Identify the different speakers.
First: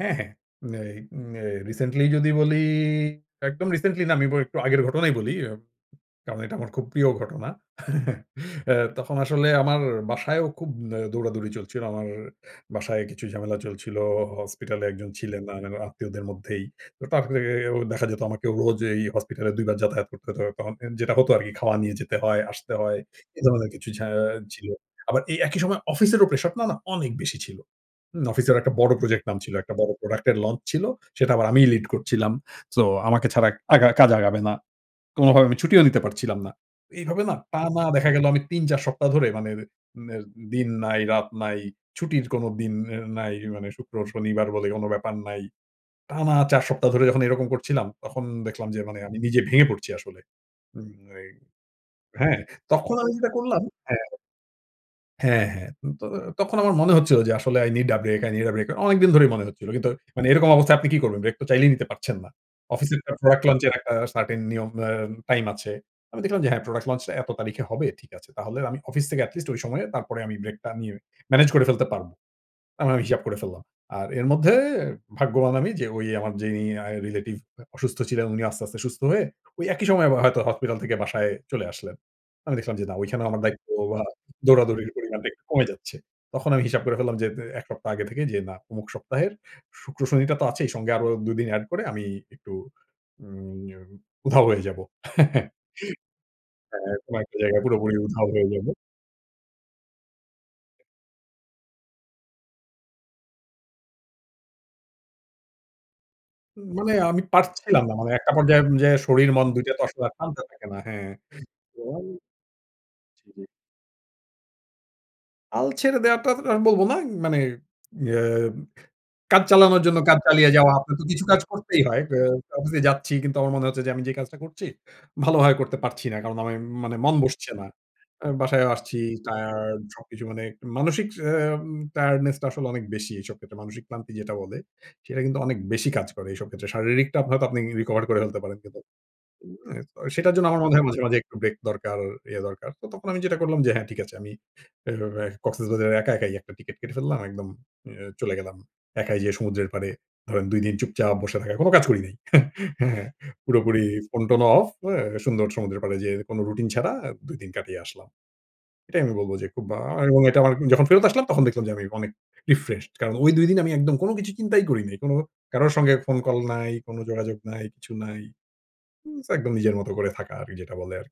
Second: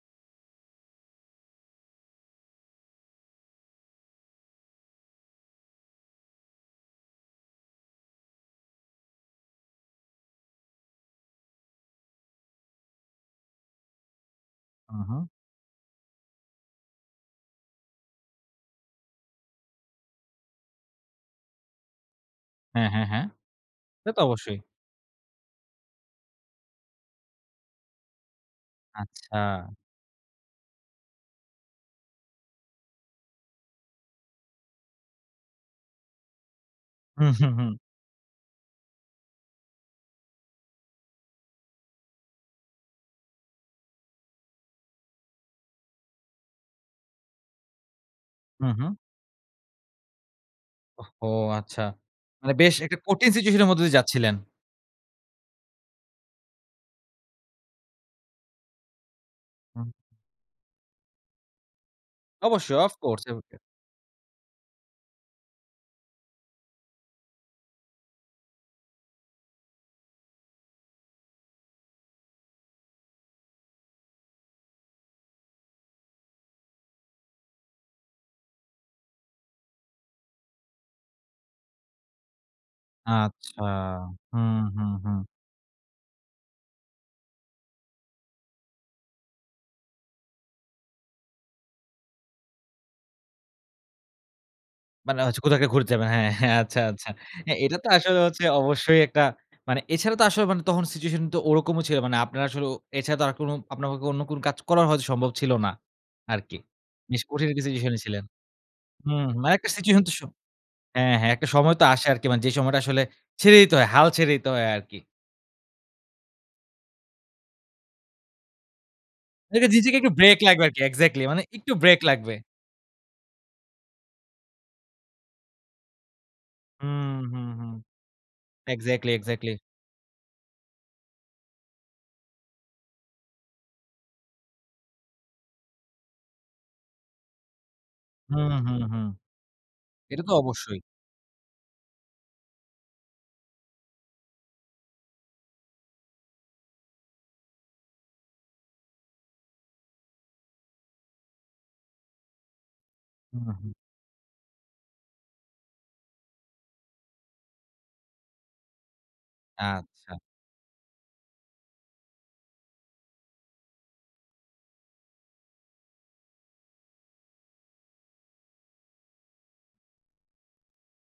Speaker 1: হ্যাঁ, হ্যাঁ, ম্যাই ম্যাই recently যদি বলি একদম recently না আমি বলি একটু আগের ঘটনাই বলি, ইয়াপ কারণ এটা আমার খুব প্রিয় ঘটনা। অ্যা তখন আসলে আমার বাসায়ও খুব আ দৌড়াদৌড়ি চলছিল। আমার বাসায় কিছু ঝামেলা চলছিল। হসপিটালে
Speaker 2: হু,
Speaker 1: একজন
Speaker 2: হুম।
Speaker 1: ছিলেন না, না আত্মীয়দের মধ্যেই। তো তার থেকেও দেখা যেত আমাকে রোজ এই হসপিটালে ২ বার যাতায়াত করতে হতো তখন, অ্যা যেটা হতো আরকি খাওয়া নিয়ে যেতে হয়, আসতে
Speaker 2: হ্যাঁ,
Speaker 1: হয়
Speaker 2: হ্যাঁ, হ্যাঁ,
Speaker 1: এ ধরনের কিছু ঝা
Speaker 2: সে তো অবশ্যই।
Speaker 1: ছিলো, আবার এই একই সময় অফিসেরও প্রেশার না, না অনেক বেশি ছিল। হু, অফিসেরও একটা বড় প্রজেক্ট নামছিল।
Speaker 2: আচ্ছা।
Speaker 1: একটা বড় প্রোডাক্ট এর launch ছিল। সেটা আবার আমিই লিড করছিলাম। সো আমাকে ছাড়া আগা কাজ আগাবে না। কোনোভাবে আমি ছুটিও নিতে পারছিলাম না। এইভাবে
Speaker 2: হু,
Speaker 1: না
Speaker 2: হু, হুম।
Speaker 1: টানা দেখা গেলো আমি ৩ ৪ সপ্তাহ ধরে মানে, অ্যা রে নের দিন নাই রাত নাই, ছুটির কোন দিন অ্যা নাই, মানে শুক্রবার, শনিবার বলে কোন ব্যাপার নাই। টানা ৪ সপ্তাহ ধরে যখন এরকম করছিলাম তখন
Speaker 2: হু,
Speaker 1: দেখলাম যে,
Speaker 2: হুম।
Speaker 1: মানে আমি নিজে ভেঙে পড়ছি আসলে। উম
Speaker 2: ওহ ও
Speaker 1: এই
Speaker 2: আচ্ছা,
Speaker 1: হ্যাঁ,
Speaker 2: মানে বেশ
Speaker 1: তখন
Speaker 2: একটা
Speaker 1: আমি যেটা
Speaker 2: কঠিন situation
Speaker 1: করলাম
Speaker 2: এর মধ্যে দিয়ে
Speaker 1: হ্যাঁ।
Speaker 2: যাচ্ছিলেন?
Speaker 1: হ্যাঁ, হ্যাঁ। তো তখন আমার মনে হচ্ছিল যে, আসলে i need a break, i need a break, অনেকদিন ধরেই মনে হচ্ছিল। কিন্তু
Speaker 2: হুম।
Speaker 1: মানে এরকম অবস্থায় আপনি কি করবেন? ব্রেক তো চাইলেই নিতে পারছেন না?
Speaker 2: অবশ্যই of
Speaker 1: অফিসের একটা
Speaker 2: course
Speaker 1: product
Speaker 2: [unintelligible]
Speaker 1: launch এর একটা certain নিয়ম অ্যা টাইম আছে। আমি দেখলাম যে, হ্যাঁ, product launch টা এত তারিখে হবে ঠিক আছে। তাহলে আমি অফিস থেকে এটি লিস্ট ঐ সময়ে তারপরে আমি ব্রেকটা নিয়ে, মেনেজ করে ফেলতে পারব। আমি হিসাব করে ফেললাম। আর এর মধ্যে ভাগ্যবান আমি যে, ঐ আমার যিনি আ রিলেটিভ আ অসুস্থ ছিলেন উনি আস্তে, আস্তে সুস্থ হয়ে ওই একই সময় আবার হয়তো হাসপাতাল থেকে বাসায় চলে আসলেন। আমি দেখলাম যে, না ঐখানেও আমার
Speaker 2: আচ্ছা,
Speaker 1: দায়িত্ব বা
Speaker 2: হু, হু,
Speaker 1: দৌড়াদৌড়ির
Speaker 2: হুম।
Speaker 1: পরিমাণটা একটু কমে যাচ্ছে। তখন আমি হিসাব করে ফেললাম যে, তে ১ সপ্তাহ আগে থেকেই যে, না ওমুক সপ্তাহের শুক্র, শনিটা তো আছেই সঙ্গে আরও ২ দিন এড করে আমি একটু উম এউ উধাও হয়ে যাবো।
Speaker 2: মানে হচ্ছে কোথা কে ঘুরতে যাবেন, হ্যাঁ, হ্যাঁ, আচ্ছা,
Speaker 1: হ্যাঁ,
Speaker 2: আচ্ছা।
Speaker 1: কোন একটা
Speaker 2: হ্যাঁ,
Speaker 1: জায়গায়
Speaker 2: এটা তো
Speaker 1: পুরোপুরি
Speaker 2: আসলে
Speaker 1: উধাও
Speaker 2: হচ্ছে
Speaker 1: হয়ে যাব।
Speaker 2: অবশ্যই একটা মানে এছাড়াও তো আসলে মানে তখন situation তো ওরকমও ছিলো, মানে আপনারা আসলে ও এছাড়া তো আর কোন আপনাদের অন্য কোন কাজ করা হয়তো সম্ভব ছিল না আরকি।
Speaker 1: মানে আমি
Speaker 2: বেশ কঠিন কিছু
Speaker 1: পারছিলাম না,
Speaker 2: সিচুয়েশনে এ
Speaker 1: মানে
Speaker 2: ছিলেন।
Speaker 1: একটা পর্যায় অনুজায়
Speaker 2: হু,
Speaker 1: শরীর,
Speaker 2: হু,
Speaker 1: মন
Speaker 2: মানে
Speaker 1: ২
Speaker 2: একটা
Speaker 1: টা তো
Speaker 2: সিচুয়েশন
Speaker 1: আসলে
Speaker 2: তো সো
Speaker 1: শান্ত থাকে না, হ্যাঁ,
Speaker 2: হ্যাঁ, হ্যাঁ, একটা সময় তো
Speaker 1: এবং
Speaker 2: আসে আরকি মানে যে, সময়টা আসলে
Speaker 1: জি।
Speaker 2: ছেড়ে দিতে হয় হাল ছেড়ে দিতে হয় আরকি।
Speaker 1: হাল ছেড়ে দেওয়াটা তা আমি বলবো না। মানে ইয়া কাজ
Speaker 2: ঐ যে,
Speaker 1: চালানোর
Speaker 2: নিজেকে
Speaker 1: জন্য
Speaker 2: একটু
Speaker 1: কাজ
Speaker 2: ব্রেক
Speaker 1: চালিয়ে
Speaker 2: লাগবে
Speaker 1: যাওয়া
Speaker 2: আর কি
Speaker 1: তো
Speaker 2: exactly
Speaker 1: কিছুটা কাজ
Speaker 2: মানে একটু
Speaker 1: করতেই
Speaker 2: ব্রেক
Speaker 1: হয়। অ্যা
Speaker 2: লাগবে।
Speaker 1: অফিসে যাচ্ছি কিন্তু আমার মনে হচ্ছে যে, আমি যে, কাজটা করছি, ভালোভাবে করতে পারছি না। কারণ আমার মানে
Speaker 2: হুম,
Speaker 1: মন
Speaker 2: হুম,
Speaker 1: বসছে না।
Speaker 2: হুম,
Speaker 1: অ্যা বাসায় আসছি,
Speaker 2: exactly, exactly.
Speaker 1: টায়ার্ড সবকিছু মানে মানসিক অ্যাম tiredness টা আসলে অনেক বেশি এইসব ক্ষেত্রে। মানসিক ক্লান্তি যেটা বলে। সেটা কিন্তু অনেক বেশি কাজ করে এইসব ক্ষেত্রে। শারীরিকটা আপ আপনি হয়তো আপনিই recover করে ফেলতে
Speaker 2: হুম,
Speaker 1: পারেন কিন্তু
Speaker 2: হুম, হুম,
Speaker 1: [unintelligible]
Speaker 2: এটা তো
Speaker 1: সেটার জন্য আমার মনে
Speaker 2: অবশ্যই।
Speaker 1: হয় মাঝে, মাঝে একটু ব্রেক দরকার ইয়ে দরকার। তো তখন আমি যেটা করলাম যে, হ্যাঁ, ঠিক আছে। আমি অ্যা কক্সেস বাজারে একা একাই যাব একটা টিকেট কেটে ফেললাম। একদম অ্যা চলে গেলাম। একাই যেয়ে সমুদ্রের পাড়ে ধরেন ২ দিন চুপচাপ বসে থাকা। কোন কাজ করি নাই। হ্যাঁ,
Speaker 2: হুম, হুম।
Speaker 1: পুরোপুরি ফোন-টোন অফ অ্যা সুন্দর সমুদ্রের পাড়ে যেয়ে কোন রুটিন ছাড়া আ ২ দিন কাটিয়ে আসলাম। এটাই আমি বলব যে, খুব বা আমি
Speaker 2: আচ্ছা।
Speaker 1: এবং এটা যখন ফেরত আসলাম তখন দেখলাম যে, আমি অনেক refreshed কারণ ওই ২ দিন আমি একদম কোন কিছু চিন্তাই করি নাই। কারো সঙ্গে ফোন কল নাই, কোনো যোগাযোগ নাই, কিছু নাই, উম একদম নিজের মতো করে থাকা আরকি, যেটা বলে আরকি।